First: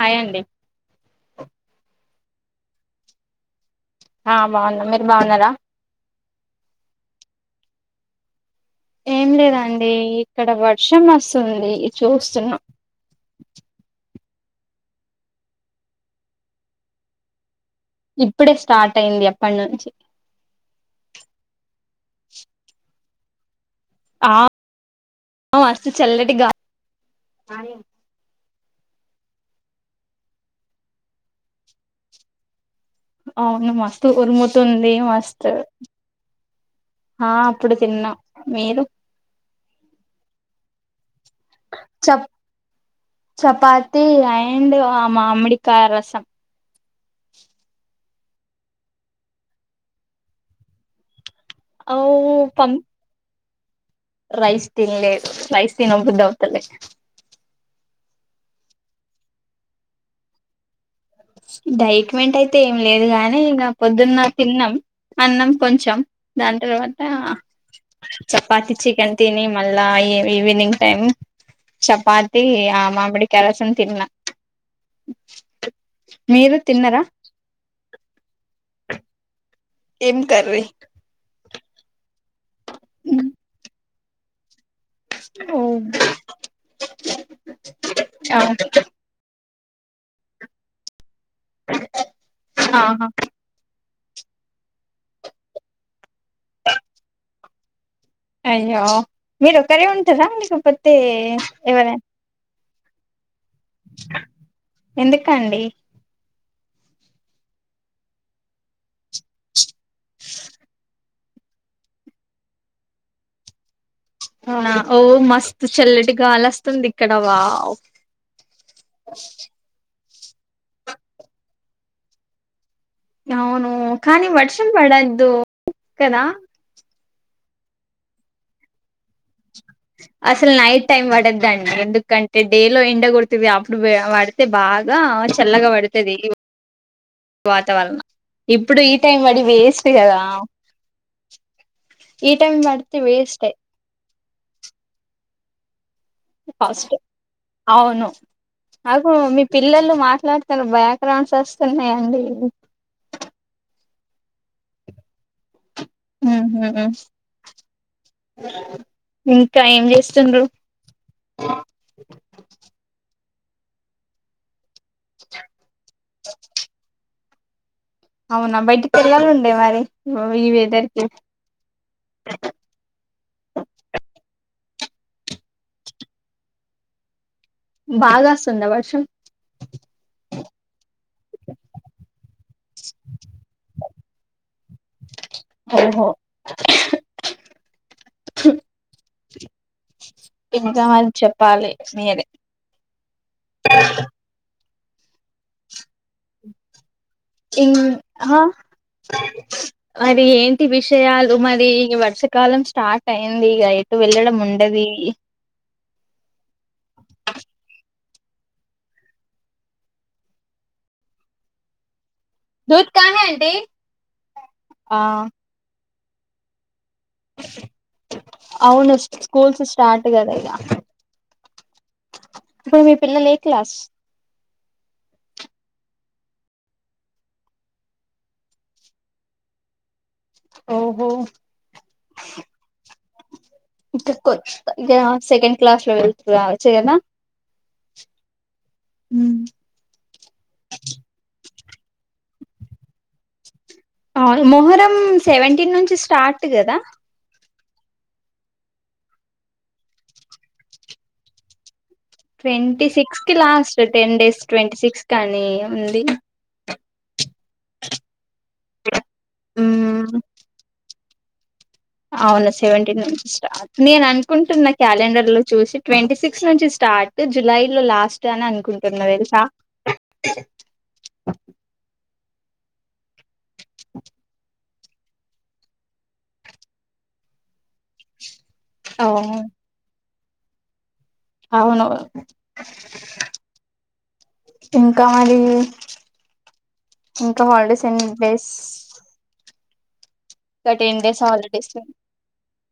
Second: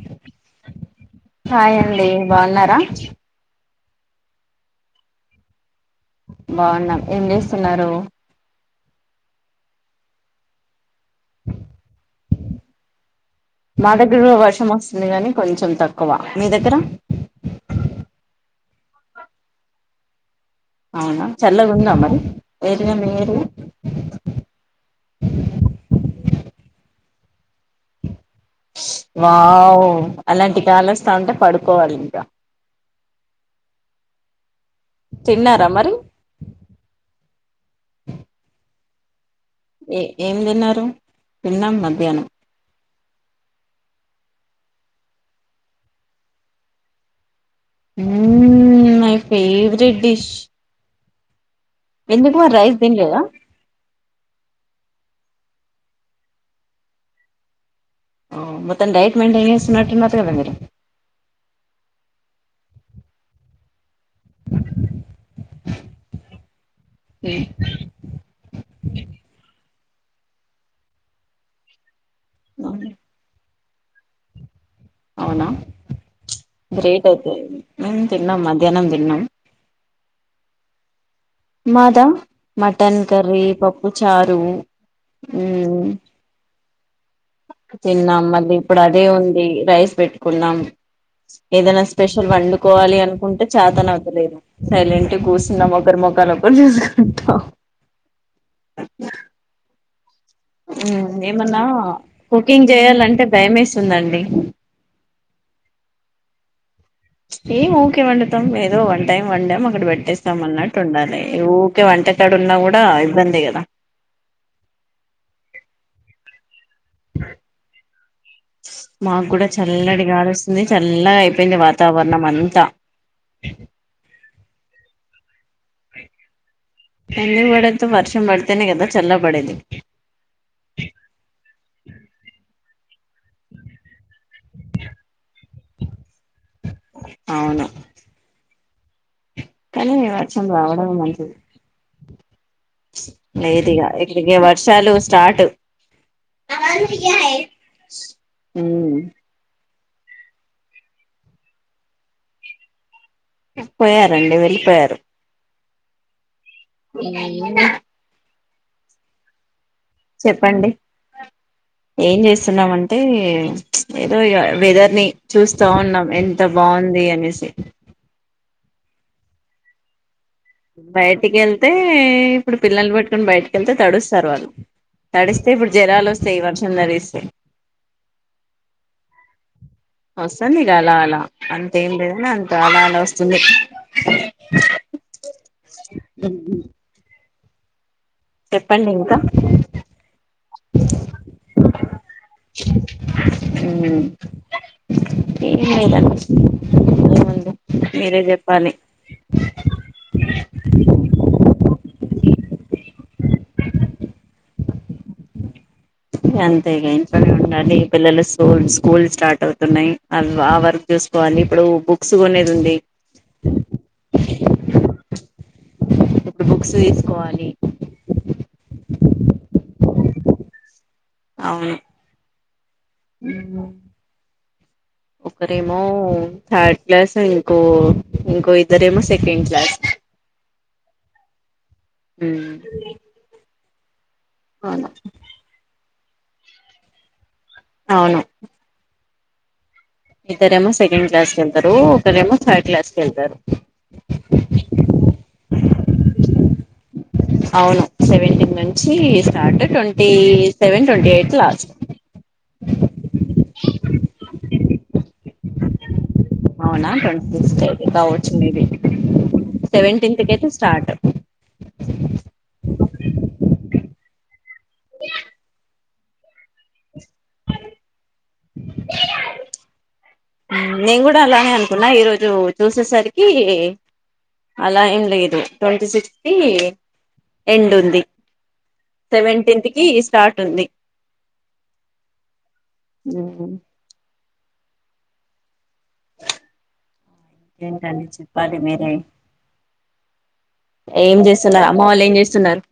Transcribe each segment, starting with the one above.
Hi అండి hi అండి బాగున్నారా ఆ బాగున్న మీరు బాగున్నారా బాగున్నాం ఏం చేస్తున్నారు ఏం లేదండి ఇక్కడ వర్షం వస్తుంది చూస్తున్నా ఇక్కడ కూడా వర్షం వస్తుంది కానీ కొంచెం తక్కువ మీ దగ్గర ఇప్పుడే స్టార్ట్ అయింది ఎప్పటి నుంచి అవునా చల్లగా ఉందా మరి ఏరియా మీ ఏరియా ఆ మస్తు చల్లటి గాలి వావ్ అలాంటి గాలి వస్తా ఉంటే పడుకోవాలి ఇంకా అవును మస్తు వస్తుంది మస్తు తిన్నారా మరి ఆ అప్పుడు తిన్నాం మీరు ఏ ఏం తిన్నారు తిన్నాం మధ్యాహ్నం చపాాతి అండ్ ఆ మా మామిడి కాయ రసం ఉమ్మ్ మై ఫేవరెట్ డిష్ ఓ ఎందుకు మ పం రైస్ తిన్లేదా రైస్ తిన్లే రైస్ తిన బుద్ద అవుతలే ఓ మొత్తం డైట్ మెయింటైన్ చేస్తున్నట్లున్నారు కదండీ డైట్ మెంట్ అయితే ఏం లేదు గానీ ఇ పొద్దున్న తిన్నా అన్నం కొంచెం దాని తర్వాత చపాతి చికెన్ తిని మ ఈవినింగ్ టైమ్ చపాతి ఆ మామిడి కాయ రసం తిన్న అవునా తిన్నరా గ్రేట్ అయితే మేము తిన్నాం మధ్యాహ్నం తిన్నాం ఏం కర్రీ మాదా మటన్ కర్రీ పప్పు చారు ఓ మ్మ్ తిన్నాం మళ్ళీ ఇప్పుడు అదే ఉంది రైస్ పెట్టుకున్నాం ఏదైనా స్పెషల్ వండుకోవాలి ఆహా అనుకుంటే చాతన అవుంది సైలెంట్ గా కూసున్నాం ఒకరు చూసుకుంటా అయ్యో మీరు ఒకరే ఉంటారా లేకపోతే మ్మ్ ఏమన్నా ఎవరనా కుకింగ్ చేయాలంటే భయేస్తుందండి ఎందుకండి ఏం ఓకే వండుతం ఏదో వన్ టైమ్ వన్ టైం అక్కడ పెట్టేస్తాం అన్నట్టు ఉండాలి ఊరికే వంటకాడు ఉన్నా కూడా ఇబ్బంది కదా ఓ మస్తు చల్లటి గాలి వస్తుంది ఇక్కడ వావ్ యాడస్తుంది చల్లగా అయిపోయింది వాతావరణం అంతా అవును కానీ వర్షం పడొద్దు కదా ఏంది పడొద్దు వర్షం పడతానే కదా చల్ల బడేది అసలు నైట్ టైం పడద్దండి ఎందుకంటే డే లో ఎండ కొడుతుంది అప్పుడు పడితే బాగా బాగా చల్లగా పడుతుది అవును ఇప్పుడు ఈ టైం పడి వేస్ట్‌ కానీ కదా వర్షం రావడం మంచిది టెన్ బట్టి వేస్టె లేదు ఇగ ఈ వర్షాలు స్టార్ట్ ఫస్ట్‌ అవును ఉమ్ నాకు మీ పిల్లలు మాట్లాడుతారు బ్యాక్ గ్రౌండ్స్ వస్తున్నాయిండి పోయారండి వెళ్ళిపోయారు ఏ హు చెప్పండి ఏం చేస్తున్నామంటే ఏదో వెదర్ ని చూస్తా ఉన్నాం ఎంత బాగుంది అనేసి అవునా బయటికి వెళ్ళాలు ఉండే మరి ఈ వెదర్ కి బయటికి వెళ్తే ఇప్పుడు పిల్లలు పట్టుకుని బయటిక వెళ్తే తడుస్తారు వాళ్ళు తడిస్తే ఇప్పుడు జ్వరాలు వస్తాయి ఈ వర్షం తడిస్తే బాగ వస్తుంద వర్షం వస్తుంది ఇక అలా అలా అంతెం లేదనే అంత అలా అలా వస్తుంది [inaudible] ఓహో చెప్పండి ఇంకా ఇంకా చెప్పాలి మరి మీరే ఉ ఎం చేయాలని పిస్తుంది ఇం హ మరి ఏంటి విషయాలు మరి వర్షాకాలం స్టార్ట్ టయిందిఇక ఎటు వెళ్ళడం ఉండది ఇగ అంతేగా ఇంట్లోనె ఉండాా లి పిల్లలు స్కూ స్కూల్ స్టార్ట్ అవుతున్నాయి ఆ వర్క్ చూసుకోవాలి ఇప్పుడు బుక్ దూధ్ కానె అండి బుక్స్ సె అవును స్కూల్స్ స్టార్ట్ కదా ఇక అవును పోయి మీ పిల్లలు ఎ క్లాస్ ఒకడేమో థర్డ్ క్లాస్ ఇంకో ఇంకో ఇద్దరేమో సెకండ్ క్లాస్ ఓహో ఉ ఇక కొంచ సెకండ్ క్లాస్ లోెవెల్వనా చెయ్యనా అవును ఉహూ ఇద్దరేమో సెకండ్ క్లాస్ వెళ్తరు ఒకరేమో థర్డ్ క్లాస్కి వెళ్తారు అవును మొహరం సెవెంటీన్ నుంచి స్టార్ట్ కదా అవును సెవెంటీన్ నుంచి start twenty seven twenty eight last twenty six కి last ten days twenty six కాని ఉంది అవునా ట్వంటీ ఫిక్స్త్ అయితే కావచ్చు మేబి సెవెంటీన్త్ కి అయితే స్టార్ట్ అవునా సెవెంటీన్ నుంచి స్టార్ట్ నేను అనుకుంటున్న క్యాలెండర్ లో చూసి ట్వంటీ సిక్స్ నుంచి స్టార్ట్ జులై లో లాస్ట్ అని అనుకుంటున్నా తెలుసా నేన్‌ కూడ అలానే అనుకున్నా ఈరోోజు చూసేసరికి అలా ఏం లేదు ట్వంటీ సిక్స్ కి ఎండ్ ఉంది అవును సెవెీన్త్ కి స్టార్ట్ ఉంది అవును ఇంకా మరి ఇంకా హాలిడేస్ ఏంటండి ఎన్ని డేస్ చెప్పాలి మీరే ఇంక టెన్ ఏం డేస్ చేస్తున్నారు హాలిడేస్ అమ్మ వాళ్ళు ఏం చేస్తున్నారు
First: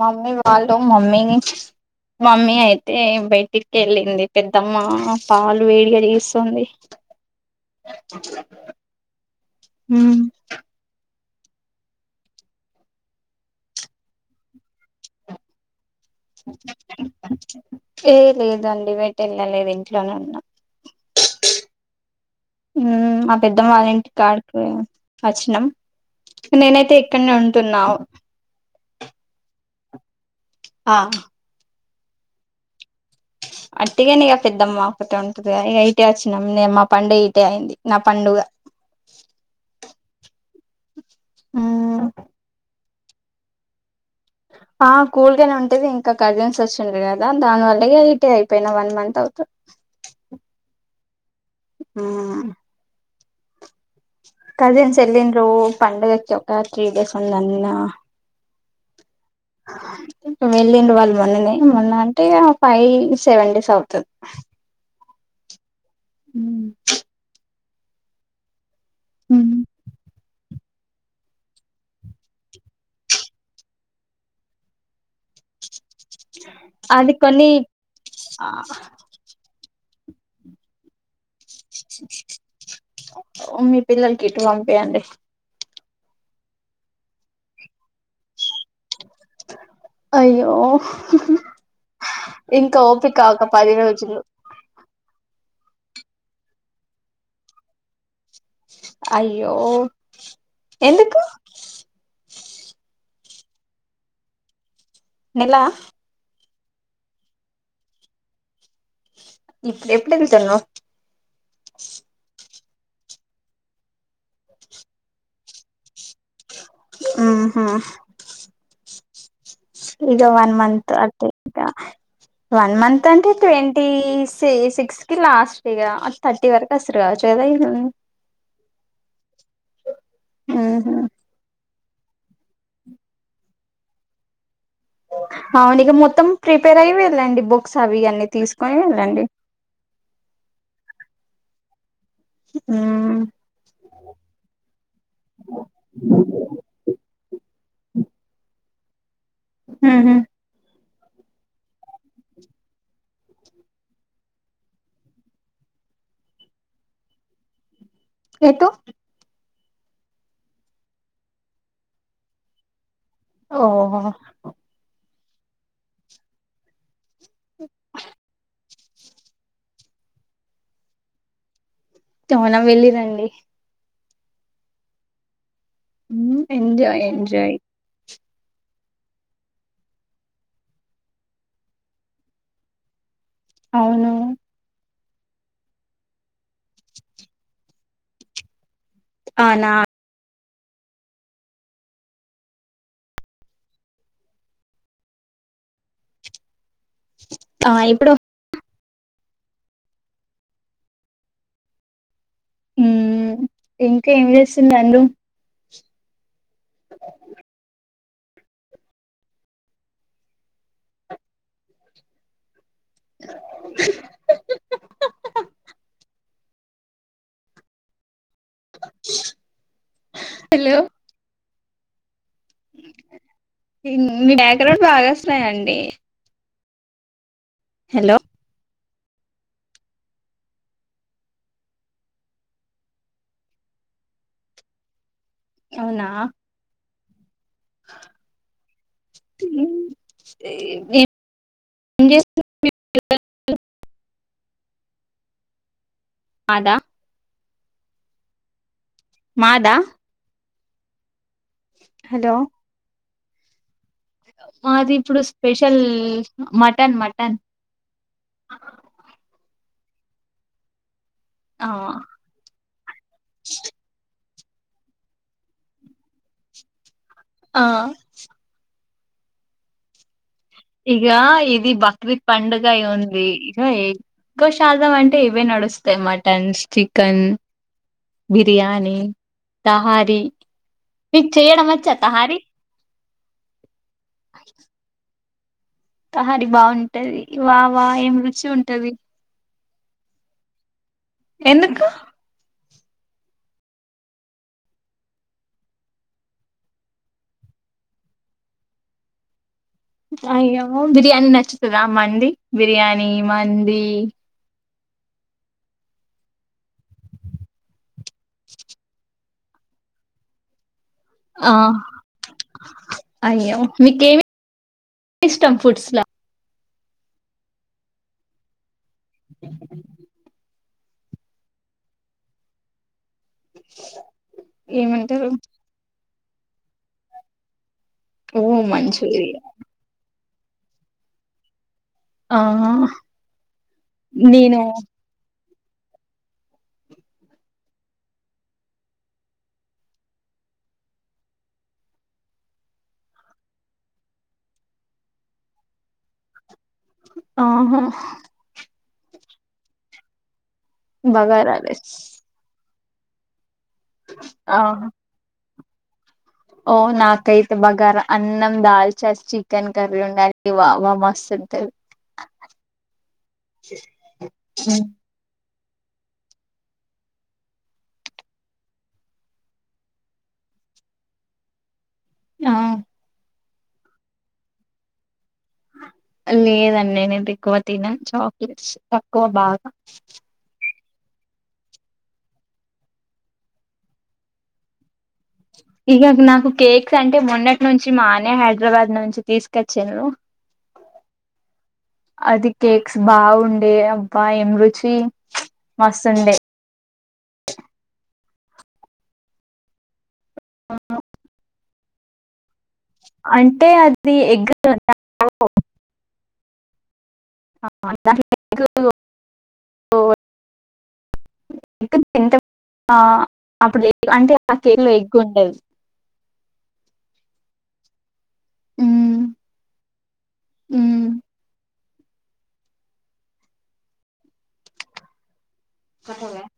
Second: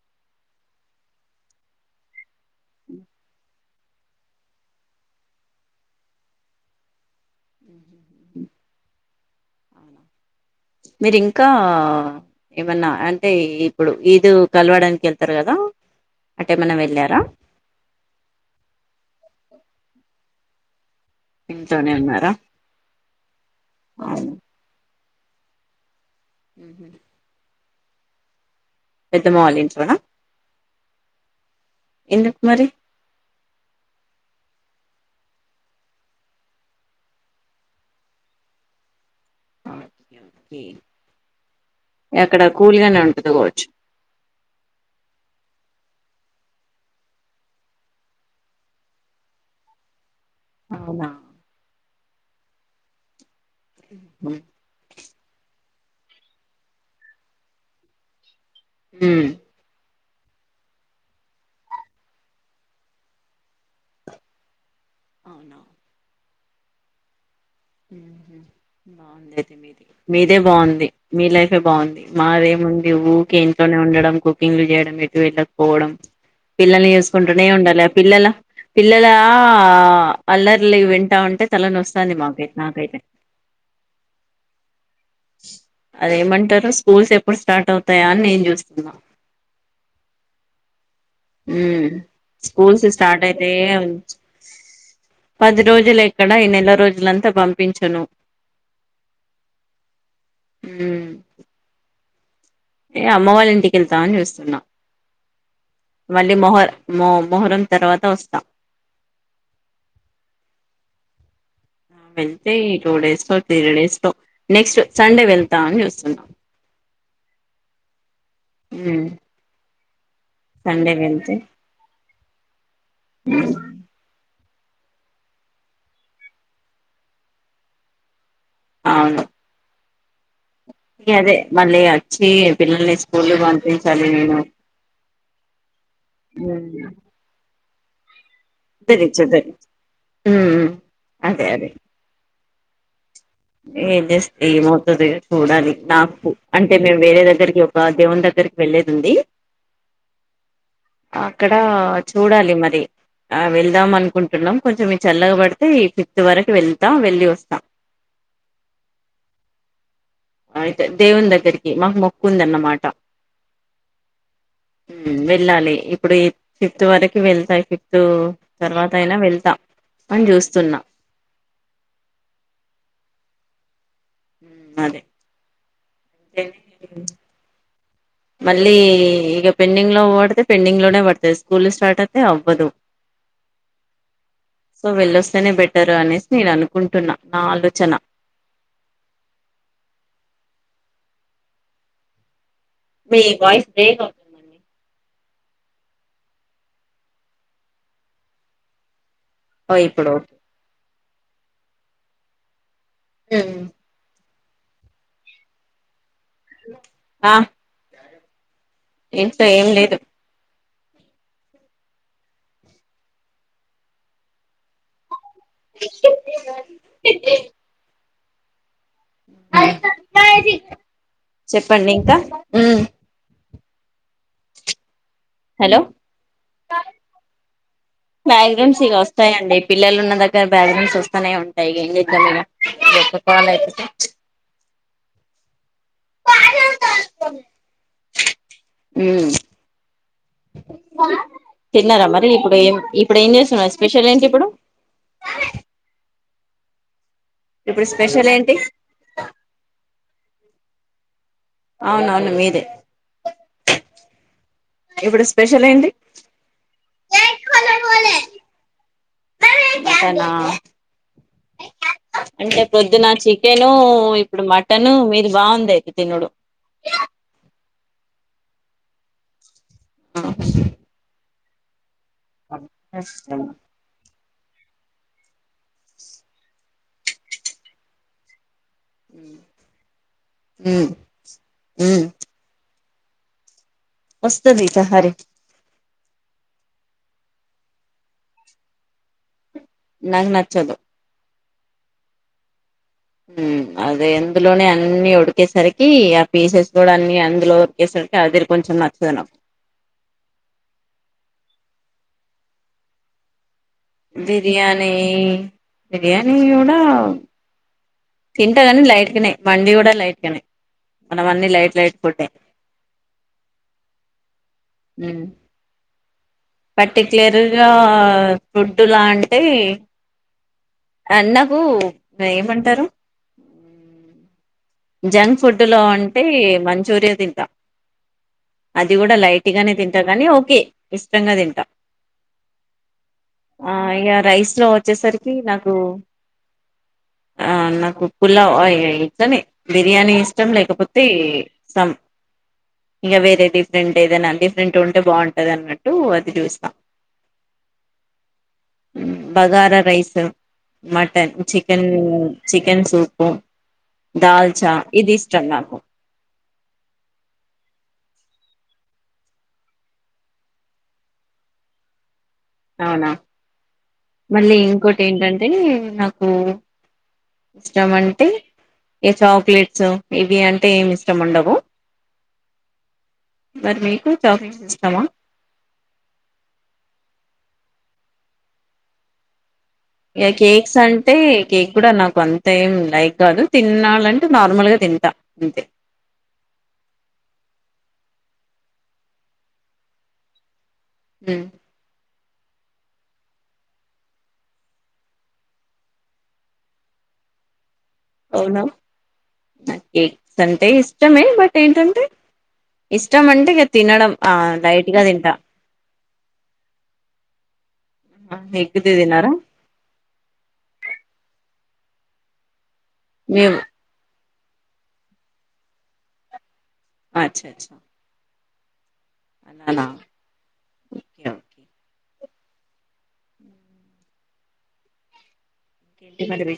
మమ్మీ వాళ్ళు మమ్మీని మమ్మీ అయితే బయటి కెళ్ళింది పెద్దమ్మ పాలు వేడిగా తీీస్తుంది [inaudible] మ్ మీదిఇంకా ఏమన్నా అంటే ఇప్పుడు ఈదు కలవడానికి వెళ్తారు కదా అటేమన్నా వెళ్ళారా ఏ లేదండి బయట వెళ్ళలేదు ఇంట్లోనే ఉన్నాం ఇంట్లోనే ఉన్నారా ఉ మ పెద్దమ వాళ్ళ ఇంటి అవును కాడకి వచ్చినం మ్హూ. నేనైతే ఇక్కడ్నే ఉంటున్నావు పెద్దమ్మ వాల్లింట్లోనా అ ఎందుక్ మరి అట్టిగని ఇక పెద్దమ్మ ఒక్కతే ఉంటది ఇక ఇటే వచ్చినాం నేను మా పండు ఇటే అయింది నా పండుగ [inaudible] ఎక్కడ కూల్గానే ఉంటుందికోవచ్చు ఆ కూల్గానే ఉంటది ఇంకా కర్జెన్స్ వచ్చిండ్రారు కదా దానివల్ల రీటే అయిపోయిన వన్ మంత్ అవుతంది అవున ఆ అ కజిన్స్ వెళ్ళిిన్రు పండుగకి ఒక త్రీ డేస్ ఉందన్న ఉ వెళ్ళిండి వాళ్ళు మొన్ననే మొన్న అంటే ఫైవ్ సెవెన్ డేస్ అవుతుంది అవునవును మ్ బాగుంది అది మీది మీదే బాగుంది మీ లైఫే బాగుంది మరేమి ఉండి ఊ కె ఇంట్లోని ఉండడం కుకింగ్ లు చేయడం ఎటు వెళ్ళకపోవడం పిల్లని అది చూసుకుంటూనే కొన్ని ఉండాలి పిల్లల పిల్ల లా అల్లర్లి వింటా ఉంటే తలన వస్తుంది మాకుైతే మీ పిల్లలకి ఇటు పంపియంండి అదేమంటారు స్కూల్స్ ఎప్పుడు స్టార్ట్ అవుతాయా అని నేను చూస్తున్నా అయ్యో ఉ ఇంకా స్కూల్స్ ఓపిక స్టార్ట్ ఒక అయితే పది రోజులు పది రోజులు ఎక్కడ ఈ నెల రోజులంతా పంపించను అయ్యో ఉమ్ ఎందుకు ఏ అమ్మ వాళ్ళ ఇంటికెళ్తామని చూస్తున్నాం నెల మళ్ళీ మొహ మో మొహరం తర్వాత వస్తా ఇప్పుడ్ ఎప్పుడు వెళ్తున్నావ్ వెళ్తే ఈ టూ డేస్ లో త్రీ డేస్ లో నెక్స్ట్ సండే వెళ్తా అని చూస్తున్నాం ఆహా హ్మ్ ఇగ వన్ మంత్ అంటే వన్ మంత్ అంటే ట్వంటీ సె సిక్స్ కి లాస్ట్ ఇగ థర్టీ వరకు వస్తారుగా చేదై ను అవును ఉహు అదే మళ్ళీ వచ్చి పిల్లల్ని స్కూల్ కి పంపించాలి నేను. అవును. ఇక మొత్తం ఉ ప్రిపేర్ అయి వెళ్ళండి బుక్స్ అవి అన్నీ తీసుకొని తిరిచ వెళ్ళండి దరి మ్ మ్హ్ అంతే అదే మ్ ఏం చేస్తే ఏమవుతా ది చూడాలి. నాకు అంటే మేము వేరే దగ్గరికి ఒక దేవుని దగ్గరకి వెళ్ళేది ఉంది. మ్ హూ అక్కడ చూడాలి మరి. ఆ వెళ్దాం అనుకుంటున్నాం. కొంచెం చల్లగబడితే ఈ ఫిఫ్త్ వరకు వెళ్తాం. వెళ్ళి వస్తాం. ఎటు అయితే దేవుని దగ్గరికి మాకు మొక్కుందన్నమాట. ఓహో మ్ వెళ్ళాలి. ఇప్పుడు ఈ ఫిఫ్త్ వరకు వెళ్తా. ఫిఫ్త్ తర్వాత అయినా వెళ్తా అని చూస్తున్న. త్వరగా వెళ్ళిరండి. హ్మ్ అదే మ్, ఎంజాయ్ ఎంజాయ్ మళ్ళీ ఇక పెండింగ్ లో పడితే పెండింగ్ లోనే పడుతాది. స్కూల్ స్టార్ట్ అయితే అవ్వదు. అవును సో వెళ్ళొస్తేనే బెటరు అనేసి నేను అనుకుంటున్నా. నా ఆలోచన అవునా మీ వాయిస్ బ్రేక్ అవుతుంది అండి. ఆ ఇప్పుడు ఓ ఇప్పుడు హ్మ్ ఉమ్. ఇంకా ఏం చేస్తుంది అను? ఆ ఇంస్టా ఏం లేదు [inaudible] [inaudible] హలో! చెప్పండి ఇంకా? ఉమ్ మీ డెకరేట్ బాగా వస్తాయండి. మ్యాక్జిమ్ ఇక వస్తాయండి. పిల్లలు ఉన్న దగ్గ బాలెన్స్ వస్తానే ఉంటాయి. ఇక ఏం చేద్దాం ఇక ఎత్తుకోవాలి అయితే అవునా ఉమ్ మ్. తే తిన్నారా మరి, ఇప్పుడు ఏం ఇప్పుడు ఏం చేస్తున్నారు. స్పెషల్ ఏంటి ఇప్పుడు. రాలే వాడా ఇప్పుడు స్పెషల్ ఏంటి? మాదా? అవునవును హలో మీదే మాది ఇప్పుడు స్పెషల్ మటన్ మటన్ మటనా ఆ అంటే పొద్దున్న చికెను ఇప్ ఇప్పుడు మటను మీది బాగుంది అయితే తినుడు ఆ ఆ హ ఇగ ఇది బక్రీద్ పండుగ ఉంది ఇక ఎ ఎక్కువషదాం అంటే ఇవే నడుస్తాయి మటన్ చికెన్ బి బిర్యానీ తహారీ ఉమ్ మీకు చేయడం వచ్చా ఉమ్ తహారీ వస్తది దహరి తహారి బాగుంటది వా వా ఏం రుచి ఉంటది నాకు నచ్చదు ఎందుకు ఉమ్ అదే అందులోనే అన్ని ఉడికేసరికి ఆ పీసెస్ కూడా అన్ని అందులో ఉరికేసరి సరికి అదిరి కొంచం నచ్చదున అయ్యో బిర్యానీ నచ్చుతదా మండి బిర్యానీ మన్ బిర్యానీ బిర్యానీ కూడ తింటాగాని లైట్కినేయి మండి కూడా లైట్ కనే ఆ అయ్యో మీకేమి ఉమ్ ఇష్టం ఫుట్స్ లా పర్టిక్యులర్గా ఫుడ్లా అంటే ఆ నాకు ఏమంటారు అ జంక్ ఫుడ్ లో అంటే మంచూరియా తింటా ఓ అది కూడా మంచూరియా లైట్గానే తింటా కానీ ఓకే ఇష్టంగా తింటా ఆ ఆ ఇగ రైస్ నేను లో వచ్చేసరికి నాకు కు ఆ నాకు పులావ్ ఆ ఇగ ఇట్లనే బిర్యానీ ఇష్టం లేకపోతే సం ఇగ వేరే డిఫరెంట్ ఏదైనా డిఫరెంట్ ఉంటే బాగుంటది అన్నట్టు అది చూస్తా ఆహ ఉ bagara rice mutton bagara chicken rice చిక్ చికెన్ సూపు దాల్చా ఆహా ఇది ఇష్టం నాకు ఓ నాకైతే బగార అన్నం దాల్చస్ చికెన్ కర్రీ ఉండాలి వా బా మస్తుంటది అవునా మళ్ళీ ఇంకోటి ఏంటంటే టే నాకు ఇష్టం అంటే ఇ చాక్లెట్స్ ఇవి అంటే ఏమి ఇష్టం ఉండవు ఆ మరి నికు చాక్లెట్స్ ఇష్టమా లేదండి నేను ఎక్కువ తినను చాక్లెట్స్ తక్కువ బాగా అయిే కేక్ కూడా నాకు అంత ఏం లైక్ కాదు తిినాలంటే నార్మల్ గా తింటా అంతే ఇగ నాకు కేక్స్ అంటే మొన్నటి నుంచి నుంచి మానే హైదరాబాద్ నుంచి తీసుకొచ్చాను ఉ అది కేక్స్ బాగుండే అబ్బా ఏం రుచి మస్తుండే అవున నా కేక్స్ అంటే ఇష్టమే బట్ ఏంటంటే ఇష్టం అంటే ఇగ తినడం అది ఆ ఎగ్ లైట్గా తింటా ఎ గ్ తినరా ఎ తింటాన్‌ ఆ మేము అప్పుడు అంటే నాకేలో ఎగ్గుండది అచ్చ అచ్చా ఉమ్ హలో ఉమ్ ఇంకేంటి మరి